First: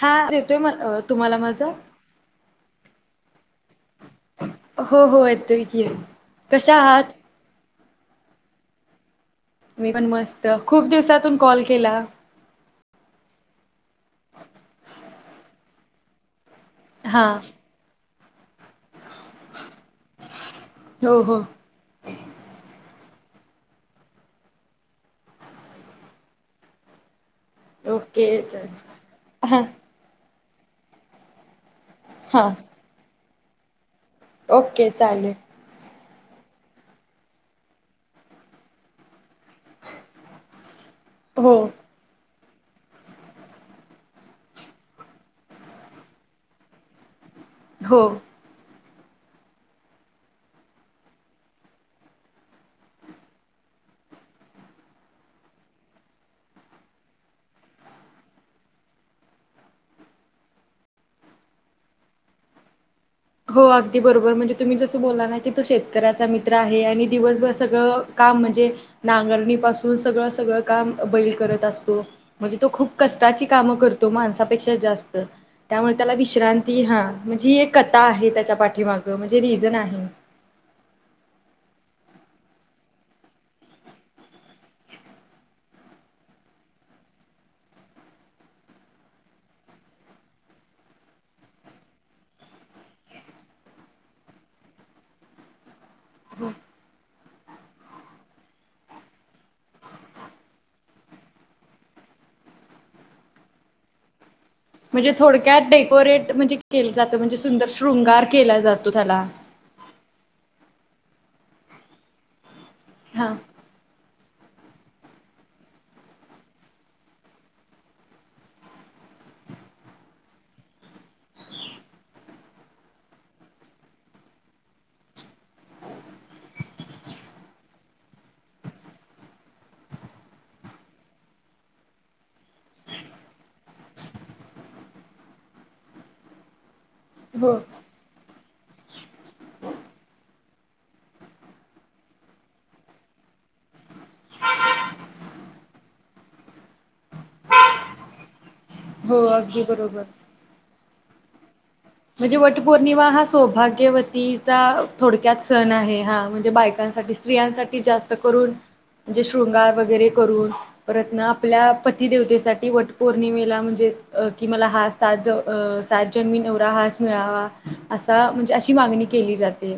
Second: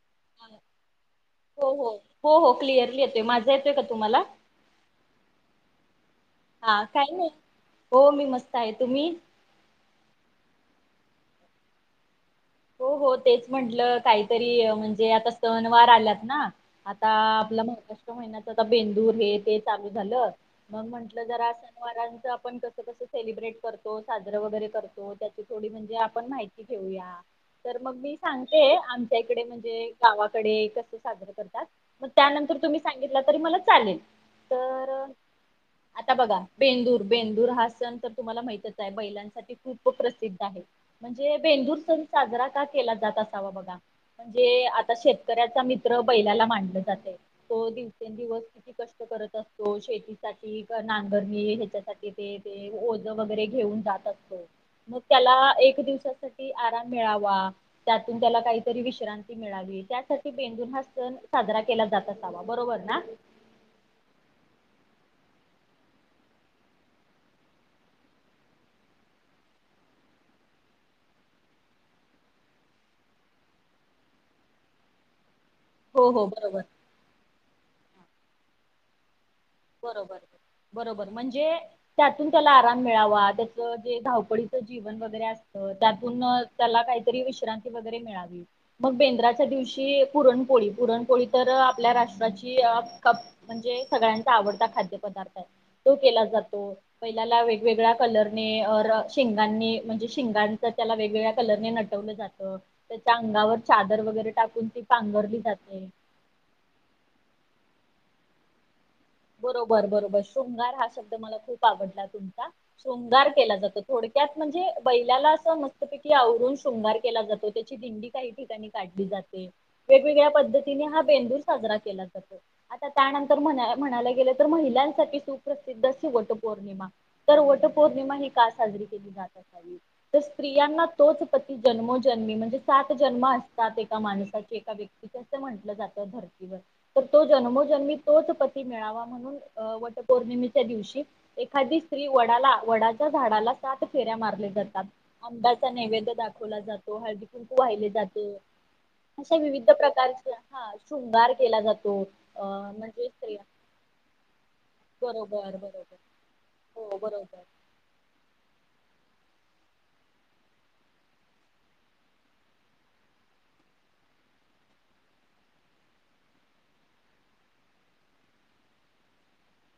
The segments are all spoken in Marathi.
हा येतोय मला अ तुम्हाला माझा? हो हो हो हो क्लिअरली येतोय माझा येतोय का तुम्हाला हो हो, येतोय की. कशा हा आहात? काही नाही हो मी मस्त आहे. तुम्ही? मी पण मस्त, खूप दिवसातून कॉल केला. हो हो तेच म्हटलं काहीतरी म्हणजे आता सण-वार आल्यात. ना. आता हा आपलं महाराष्ट महिन्याच आता बेंदूर हे ते चालू झालं मग हो म्हंटलं हो जरा सनवारांच आपण कसं कसं सेलिब्रेट करतो साजर वगैरे करतो त्याची थोडी म्हणजे आपण माहिती घेऊया. तर मग मी ओके सांगते आमच्या इकडे हां म्हणजे गावा कडे कस साजरं करतात. मग हां त्यानंतर तुम्ही सांगितलंता. तरी मला चालेल. ओके तर चालेल. आता बघा बेंदूर, बेंदूर हा सण तर तुम्हाला माहितच आहे बैलांसाठी खूप प्रसिद्ध आहे. म्हणजे हो बेंदूर सण साजरा का केला जात असावा बघा म्हणजे आता शेतकऱ्याचा मित्र बैलाला मानल जाते. तो हो दिवसें दिवस किती कष्ट करत असतो. शेतीसाठी नांगरणी ह्याच्यासाठी ते ते ओझ वगैरे घेऊन जात असतो, मग त्याला एक दिवसासाठी ळा त्यातून त्याला काहीतरी विश्रांती मिळावी त्यासाठी बेंदूर हा सण साजरा केला जात असावा बरोबर ना, हो अगदी बरोबर म्हणजे तुम्ही जसं बोला ना कि तो शेतकऱ्याचा मित्र आ. हे आणि दिवसभर सगळं काम म्हणजे नांगरणी पासून सगळं सगळं काम बैल करत असतो. म्हणजे तो खूप कष्टाची कामं करतो माणसापेक्षा जास्त त्यामुळे हो त्याला हो बरोबर. विश्रांती हा म्हणजे एक कथा आहे त्याच्या पाठीमाग बरोबर बरोबर म्हणजे त्यातून त्याला आराम मिळावा त्याचं जे धावपळीचं जीवन वगैरे असतं. त्यातून त्याला काहीतरी विश्रांती वगैरे मिळावी मग बेंद्राच्या दिवशी पुरणपोळी, पुरणपोळी तर आपल्या राष्ट्राची म्हणजे सगळ्यां चा आवडता खाद्य पदार्थ आहे. तो केला हो. जातो. पहिल्याला वेगवेगळ्या कलरने टाकून ती म्हणजे पांघरली थोडक्यात जाते डेकोरेट म्हणजे केल जात म्हणजे सुंदर शृंगार केला जातो. त्याला बरोबर बरोबर शृंगार हा शब्द मला खूप आवडला तुमचा शृंगार हा केला जातो. थोड त्यात म्हणजे बैलाला असं मस्तपैकी आवरून शृंगार केला जातो. त्याची दिंडी काही ठिकाणी काढली जाते. वेगवेगळ्या पद्धतीने हा बेंदूर साजरा केला जातो. आता त्यानंतर म्हणा म्हणायला गेलं तर महिलांसाठी सुप्रसिद्ध अशी वट पौर्णिमा तर वट पौर्णिमा ही का साजरी केली जात असावी तर स्त्रियांना तोच पती जन्मोजन्मी म्हणजे सात जन्म असतात एका माणसाचे एका व्यक्तीचे असं म्हटलं जातं धर्तीवर तर तो हो जन्मोजन्मी तोच प मेळावा म्हणून अ वट पौर्णिमेच्या दिवशी एखादी स्त्री वडाला वडाच्या झाडाला सात फेऱ्या मारल्या जातात. अंब्याचा नैवेद्य दाखवला जातो हळदी कुंकू वाहिले जात. हो अशा अगदी विविध बरोबर प्रकारचे हा शृंगार केला जातो. म्हणजे अ वटपौर्णिमा म्हणजे हा स स्त्रिया सौभग्यवतीचा थोडक्यात बरोबर सण बरोबर आहे. हा म्हणजे हो बायकांसाठी बरोबर स्त्रियांसाठी जास्त करून म्हणजे शृंगार वगैरे करून परत ना आपल्या पति देेवतेसाठी वट पौर्णिमेला म्हणजे कि मला हा सातजन्मी नवरा हाच मिळावा असा म्हणजे अशी मागणी केली जाते.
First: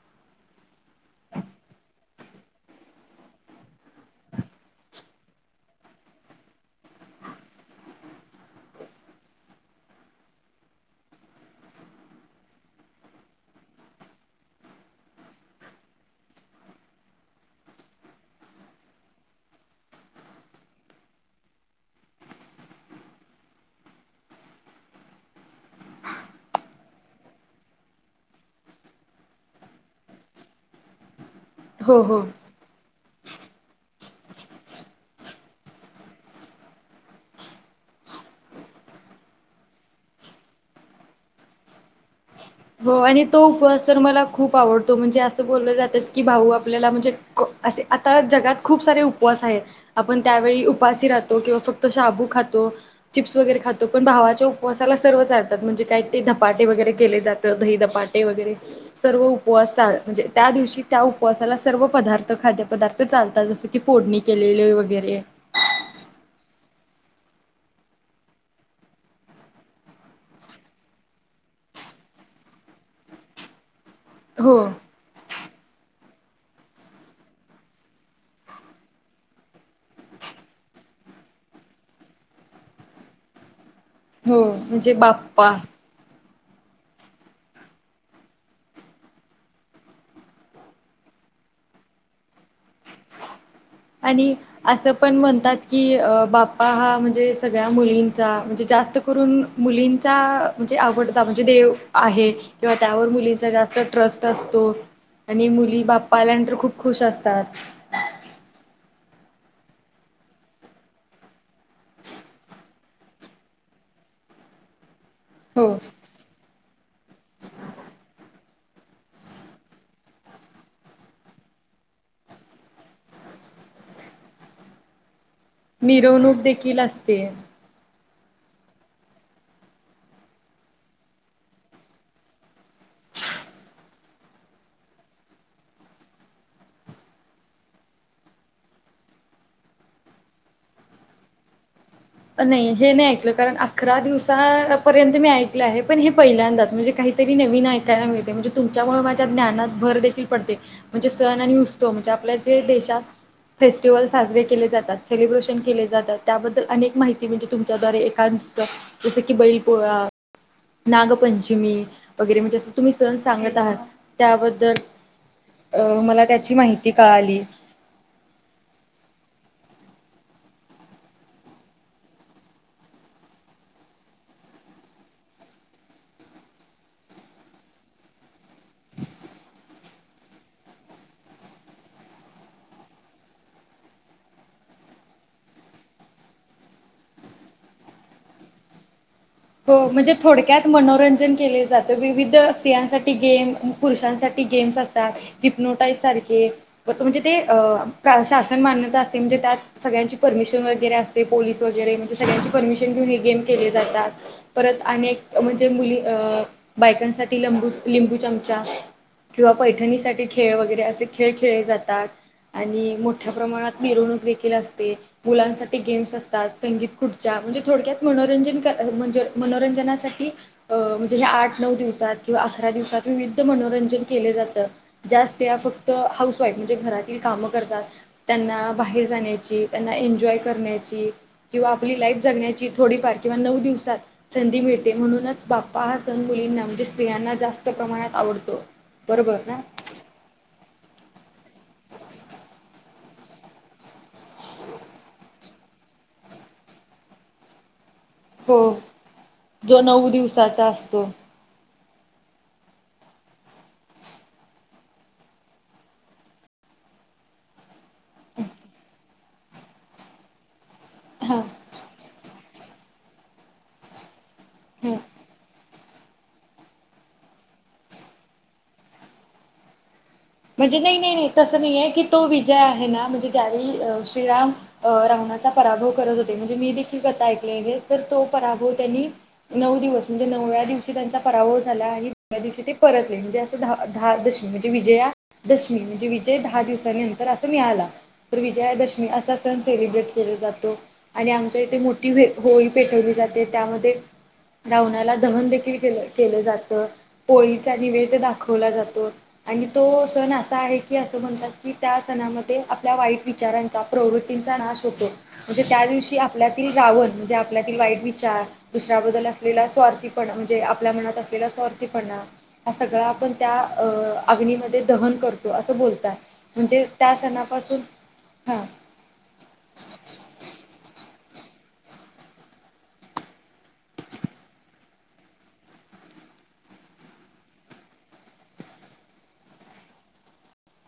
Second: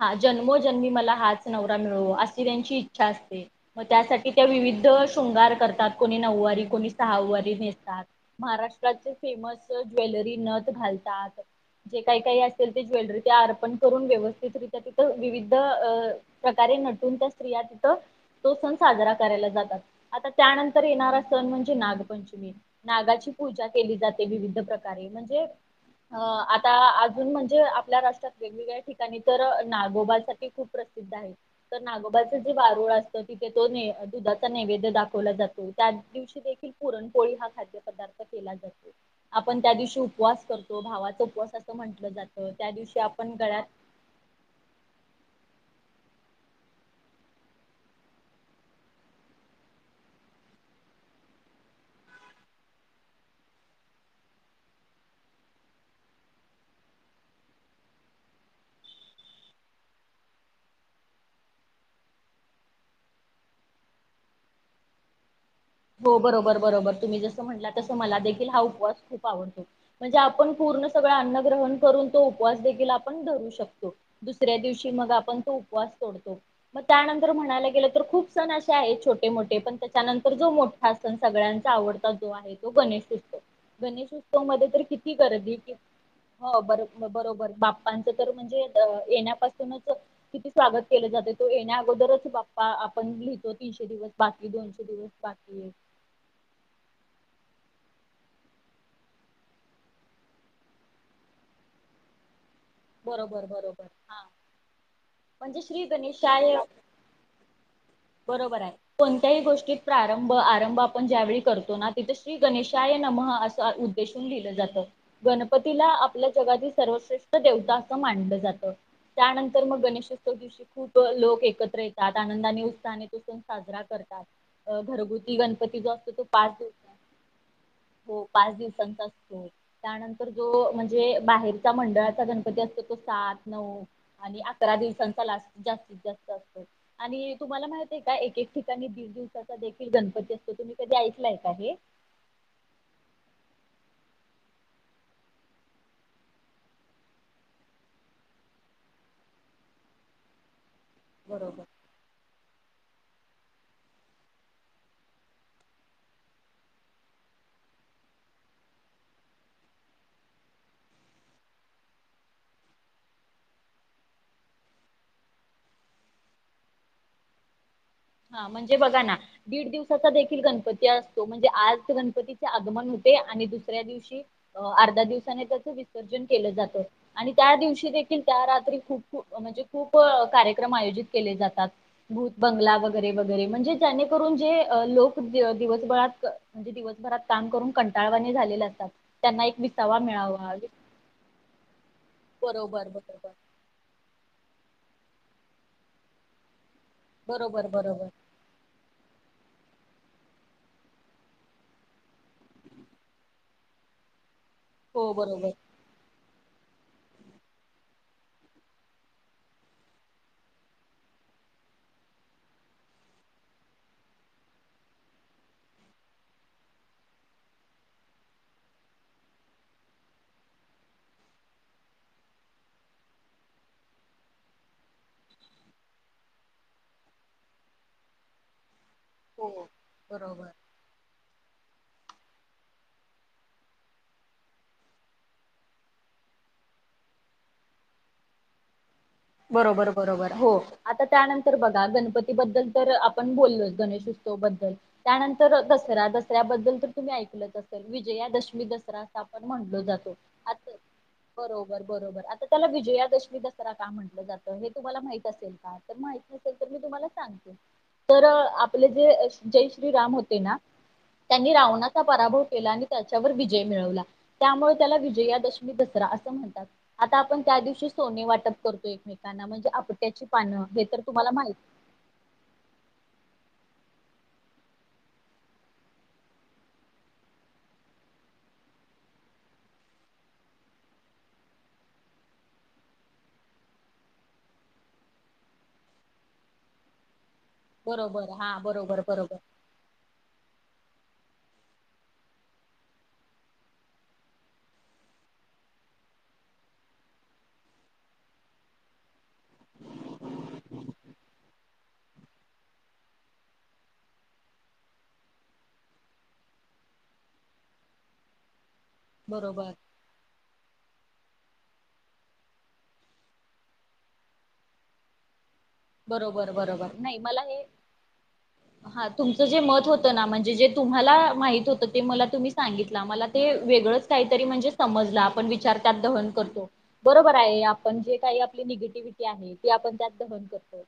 हा जन्मोजन्मी मला हाच नवरा मिळो अशी त्यांची इच्छा असते मग त्यासाठी त्या विविध शृंगार करतात कोणी नऊवारी कोणी सहावारी नेसतात. महाराष्ट्राचे फेमस ज्वेलरी नथ घालतात. जे काही काही असेल ते ज्वेलरी त्या अर्पण करून व्यवस्थ तिथं विविध अ प्रकारे नटून त्या स्त्रिया तिथं तो सण साजरा करायला जातात. आता त्यानंतर येणारा सण म्हणजे नागपंचमी नागाची पूजा केली जाते. विविध प्रकारे म्हणजे अ आता अजून म्हणजे आपल्या राष्ट्रात वेगवेगळ्या ठिकाणी तर नागोबासाठी खूप प्रसिद्ध आहे. तर हो हो नागोबाचं जे वारूळ असत तिथे तो दुधाचा नैवेद्य दाखवला जातो. त्या दिवशी देखील पुरणपोळी हा खाद्य पदार्थ केला जातो. आपण त्या दिवशी उपवास करतो भावाचा उपवास असं म्हंटलं जात. हो आणि तो उपवास तर मला खूप आवडतो म्हणजे असं बोललं जातात की भाऊ आपल्याला म्हणजे असे आता जगात खूप सारे उपवास आहेत. आपण त्यावेळी उपाशी राहतो किंवा फक्त शाबू खातो, चिप्स वगैरे खातो पण भावाच्या उपवासाला सर्वच चालतात. म्हणजे काही ते धपाटे वगैरे केले जातात. तर दही दपाटे वगैरे सर्व उपवासचा म्हणजे त्या दिवशी त्या उपवासाला सर्व पदार्थ खाद्यपदार्थ चालतात. जस की फोडणी केलेले वगैरे हो बरोबर बरोबर तुम्ही जसं म्हटला तसं मला देखील हा उपवास खूप आवडतो. म्हणजे आपण पूर्ण सगळं अन्न ग्रहण करून तो उपवास देखील आपण धरू शकतो. दुसऱ्या हो दिवशी मग आपण तो उपवास तोडतो मग त्यानंतर म्हणायला गेलं तर खूप सण असे आहेत छोटे मोठे पण त्याच्यानंतर जो हा सण सगळ्यांचा आवडता जो आहे तो गणेश उत्सव हो गणेशोत्सव मध्ये तर म्हणजे किती बाप्पा गर्दी हो बरो बरोबर बाप्पांचं तर म्हणजे येण्यापासूनच किती स्वागत केलं जातं तो येण्या अगोदरच बाप्पा आपण लिही तो तीनशे दिवस बाकी दोनशे दिवस बाकी तात की बाप्पा हा म्हणजे सग सगळ्या मुलींचा म्हणजे जास्त करून मुलींचा म्हणजे आवडता म्हणजे देव आहे. किंवा त्यावर बरोबर मुलींचा जास्त बरोबर हा ट्रस्ट असतो. आणि म्हणजे मुली श्री बाप्पा गणेशाय आल्यानंतर खूप खुश असतात. बरोबर आहे. कोणत्याही गोष्टीत प्रारंभ आरंभ आपण ज्यावेेळी करतो ना तिथं श्री गणेशाय नमः असं उद्देशून लिहिलं जातं. हो गणपतीला आपल्या जगाची सर्वश्रेष्ठ देवता असं मानलं जात. त्यानंतर मग गणेशोत्सव दिवशी खूप लोक एकत्र येतात. आनंदाने उत्साहाने तो सण साजरा करतात घरगु मिरवणूक देखील असते. हो पाच दिवसांचा असतो त्यानंतर जो म्हणजे बाहेरचा मंडळात गणपती असतो तो सात नऊ आणि अकरा दिवसांचा लास्ट जास्तीत जास्त असतो. आणि तुम्हाला माहित आहे का एक एक ठिकाणी दीड दिवसाचा देखील गणपती असतो तुम्ही कधी ऐकलाय का हे? नाही हे नाही ऐकलं कारण अकरा दिवसापर्यंत मी ऐकलं आहे. पण हे पहिल्यांदाच म्हणजे काहीतरी नवीन ऐकायला मिळतय. म्हणजे तुमच्यामुळे माझ्या ज्ञानात भर देखील पडते. म्हणजे सण आणि बरोबर. उत्सव म्हणजे आपल्या देशात फेस्टिवल साजरे केले जातात, सेलिब्रेशन केले जातात त्याबद्दल अनेक माहिती म्हणजे तुमच्या द्वारे एखाद दुसर की बैल पोळा, नागपंचमी वगैरे म्हणजे असं तुम्ही सण सांगत आहात त्याबद्दल अं मला त्याची माहिती कळाली. हा म्हणजे बघा ना दीड दिवसाचा देखील गणपती असतो. म्हणजे आज गणपतीचे आगमन होते आणि दुसऱ्या दिवशी अर्ध्या दिवसाने त्याच विसर्जन केलं जातं. आणि त्या दिवशी देखील त्या रात्री खूप खूप म्हणजे खूप कार्यक्रम आयोजित केले जातात. भूत बंगला वगै रे वगैरे म्हणजे जेणेकरून जे लोक दिवसभरात म्हणजे दिवसभरात काम करून कंटाळवाने झालेले असतात त्यांना एक हो विसावा म्हणजे मिळावा थोडक्यात मनोरंजन केले जाते. विविध बरोबर स्त्रियांसाठी बरोबर गेम पुरुषांसाठी गेम्स असतात हिपनोटाईज सारखे म्हणजे ते बरोबर बरोबर शासन मान्यता असते म्हणजे त्यात सगळ्यांची परमिशन वगैरे असते, पोलीस वगैरे म्हणजे सगळ्यांची परमिशन घेऊन हे गेम केले जातात. परत हो अनेक बरोबर म्हणजे मुली अ बायकांसाठी लंबू लिंबू चमचा किंवा पैठणीसारखे खेळ वगैरे असे खेळ खेळले जातात. आणि मोठ्या प्रमाणात मिरवणूक देखील असते. मुलांसाठी गेम्स असतात. संगीत खुर्च्या म्हणजे थोडक्यात मनोरंजन म्हणजे मनोरंजनासाठी म्हणजे हे आठ नऊ दिवसात किंवा अकरा दिवसात विविध मनोरंजन केले जात ज्यात फक्त हाऊस वाईफ म्हणजे घरातील काम करतात त्यांना बाहेर हो जाण्याची त्यांना एन्जॉय बरोबर करण्याची किंवा आपली लाईफ जगण्याची थोडीफार किंवा नऊ दिवसात संधी मिळते म्हणूनच बाप्पा हा सण मुलींना म्हणजे स्त्रियांना जास्त प्रमाणात आवडतो. बरोबर बरोबर हो आता त्यानंतर तर बघा गणपतीबद्दल तर आपण बोललो गणेशोत्सव बद्दल त्यानंतर दसरा दसऱ्याबद्दल तर तुम्ही ऐकल असेल. हो विजयादशमी दसरा अस आपण जो म्हटलो नऊ जातो आ दिवसाचा असतो बरोबर. बरोबर आता त्याला विजयादशमी दसरा का म्हण टल जात. हे तुम्हाला माहित असेल का? तर माहित नसेल तर मी तुम्हाला सांगते. तर आपले जे जय श्री राम होते ना. हां त्यांनी रावनाचा पराभव केला आणि त्याच्यावर विजय मिळवला. त्यामुळे हां त्याला विजयादशमी दसरा असं म्हणतात. आता आपण त्या दिवशी सोने वाटप करतोय. एकमेकांना म्हणजे आप म्हणजे नाही नाही नाही तस नाहीय की, तो विजय आहे ना म्हणजे ज्या वेळी श्रीराम अ रावणाचा पराभव करत होते म्हणजे मी देखील कथा ऐकली आहे. तर तो पराभव त्यांनी नऊ दिवस म्हणजे नवव्या दिवशी त्यांचा पराभव झाला आणि नव्या दिवशी ते परतले, म्हणजे असं द दहा दशमी म्हणजे विजया दशमी म्हणजे विजय दहा दिवसा नंतर असं मिळाला. बरोबर तर हा बरोबर विजयादशमी बरोबर असा सण सेलिब्रेट केला जात तो आणि आमच्या इथे मोठी होळी पेटवली जाते. त्यामध्ये रावणाला दहन देखील के केलं जात. पोळीचा निवेद दाखवला जातो. आणि तो सण असा आहे की असं म्हणतात की, त्या सणामध्ये आपल्या वाईट विचारांचा प्रवृत्तींचा नाश होतो. म्हणजे त्या दिवशी आपल्यातील रावण म्हणजे आपल्यातील वाईट विचार. दुसऱ्याबद्दल असलेला बरोबर स्वार्थीपणा म्हणजे आपल्या मनात असलेला स्वार्थीपना हा सगळा आपण त्या अ अग्नी मध्ये ते दहन कर बरोबर बरोबर नाही मला हे सणापासून हां हा तुमचं जे मत होतं ना, म्हणजे जे तुम्हाला माहित होत ते मला तुम्ही सांगितला मला ते वेगळंच काहीतरी म्हणजे समजला आपण विचार त्यात दहन करतो. बरोबर आहे आपण जे काही आपली निगेटिव्हटी आहे ते आपण त्यात दहन करतो. हो.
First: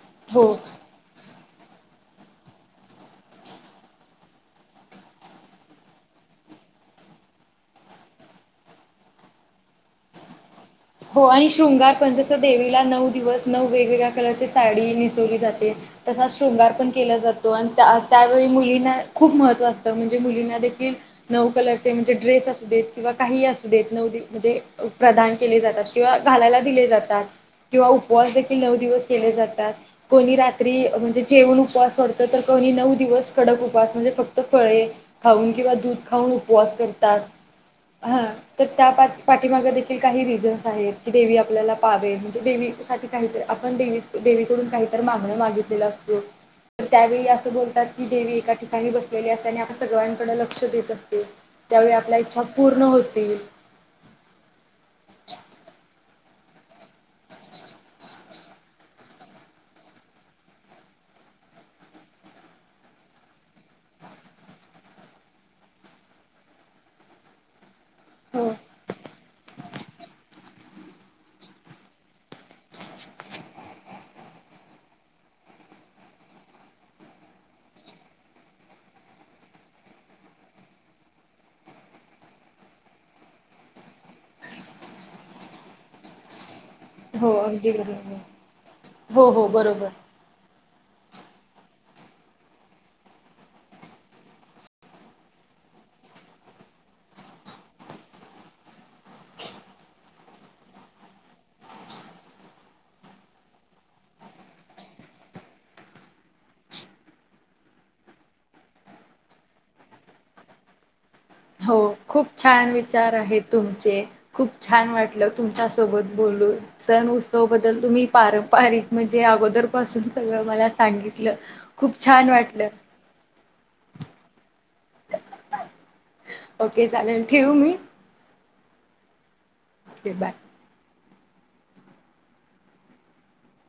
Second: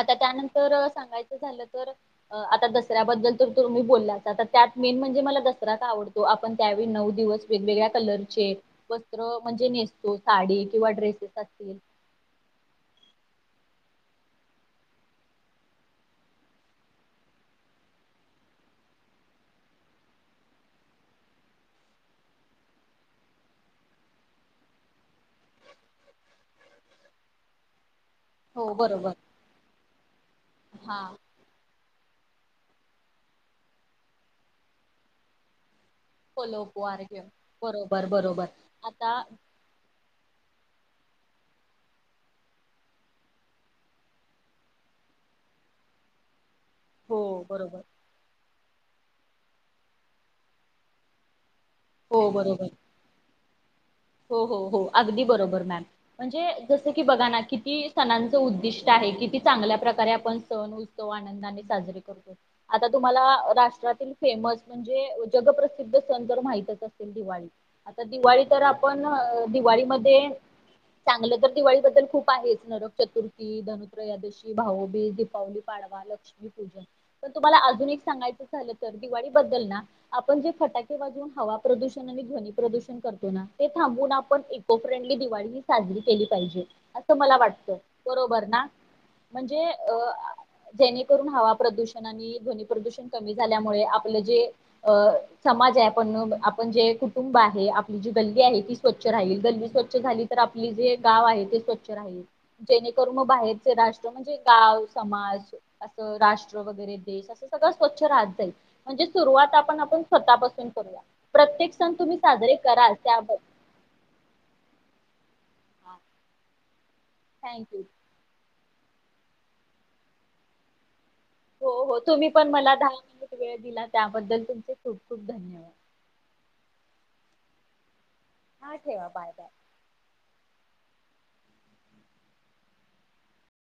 आता हो त्यानंतर सांगायचं झालं तर, आता दसऱ्याबद्दल तर तुम्ही बोललाच आता त्यात मेन म्हणजे मला दसरा का आवडतो? आपण त्यावेळी नऊ दिवस वेगवेगळ्या कलर चे वस्त्र म्हणजे नेसतो साडी. किंवा हो ड्रेसेस आणि असतील शृंगार पणजस देवीला नऊ दिवस नऊ वेगवेगळ्या कलरची साडी नेसवली जाते. तसाच शृंगार पण केला जातो आणि त्या त्यावेळी मुलींना खूप महत्त्व असतं म्हणजे मुलींना देखील नऊ कलरचे म्हणजे ड्रेस असू देत किंवा काही असू देत नऊ म्हणजे प्रदान केले जातात. किंवा घालायला दिले जातात किंवा उ उपवास देखील हो नऊ दिवस बरोबर केले जातात. कोणी रात्री हा म्हणजे जेऊन उपवास सोड तर कोणी नऊ दिवस कडक उपास म्हणजे फक्त फळे, खाऊन किंवा दूध खाऊन उपवास कोलोपवार करतात. घेऊन बरोबर हा बरोबर तर त्या आता पाठीमाग देखील काही रिझन की देवी आपल्याला पावेन, म्हणजे देवी साठी काहीत आपण देवीकडून काहीतर मागण मागितलेलो असतो. हो त्यावेळी असं बरोबर बोलतात की देवी एका ठि कानी बसलेली असते आणि आपल्या सर्वांकडे लक्ष देत असते. त्यावेळी आपल्या हो इच्छा बरोबर पूर्ण होतील. हो हो हो. अगदी बरोबर मॅम. म्हणजे, जसं कि बघा ना किती सणांचं उद्दिष्ट आहे किती चांगल्या प्रकारे आपण सण-उत्सव आनंदाने साजरे करतो. आता तुम्हाला राष्ट्रातील फेमस म्हणजे जगप्रसिद्ध सण तर माहितच असतील दिवाळी. आता दिवाळी हो तर आप पण दिवाळीमध्ये चांगलं तर दिवाळी बद्दल खूप आहेच नरक चतुर्थी, धनत्रयोदशी, भाऊबीज, दीपावली, पाडवा, लक्ष्मीपूजन. पण, तुम्हाला अजून एक सांगायचं झालं तर दिवाळी बद्दल ना आपण जे फटाके वाजवून हवा प्रदूषण आणि ध्वनी प्रदूषण करतो ना. ते थांबून आपण इको फ्रेंडली दिवाळी ही साजरी केली पाहिजे. हो मला वाटत अगदी बरोबर ना? हो हो म्हणजे बरोबर अं जेणेकरून हवा प्रदूषण आणि ध्वनी प्रदूषण कमी झाल्यामुळे आपलं जे अ समाज आहे आपण आपण जे कुटुंब आहे आपली जी. गल्ली आहे ती स्वच्छ राहील, गल्ली स्वच्छ झाली तर आपली जे गाव आहे ते स्वच्छ राहील, जेणेकरून मग बाहेरचे राष्ट्र म्हणजे गाव, समाज असं राष्ट्र वगैरे देश असं सगळं स्वच्छ राहत जाईल. म्हणजे सुरुवात आपण आपण स्वतःपासून करूया प्रत्येक हो सण तुम्ही खूप साजरे छान विचा कराल चार आहे त्याबद्दल तुमचे, खुप छान वाटलं तुमच्या सोबत बोलून. [unintelligible] सण, उत्सव बद्दल थँक्यू तुम्ही पार. बारीक म्हणजे अगोदर पासून सगळं मला सांगित. हो, हो तुम्ही पण मला दहा मिनिटं वेळ दिलात. त्याबद्दल तुमचे खूप खूप धन्यवाद. ओके, चालेल ठेऊ मी? हां ठेवा, बाय-बाय. Okay bye.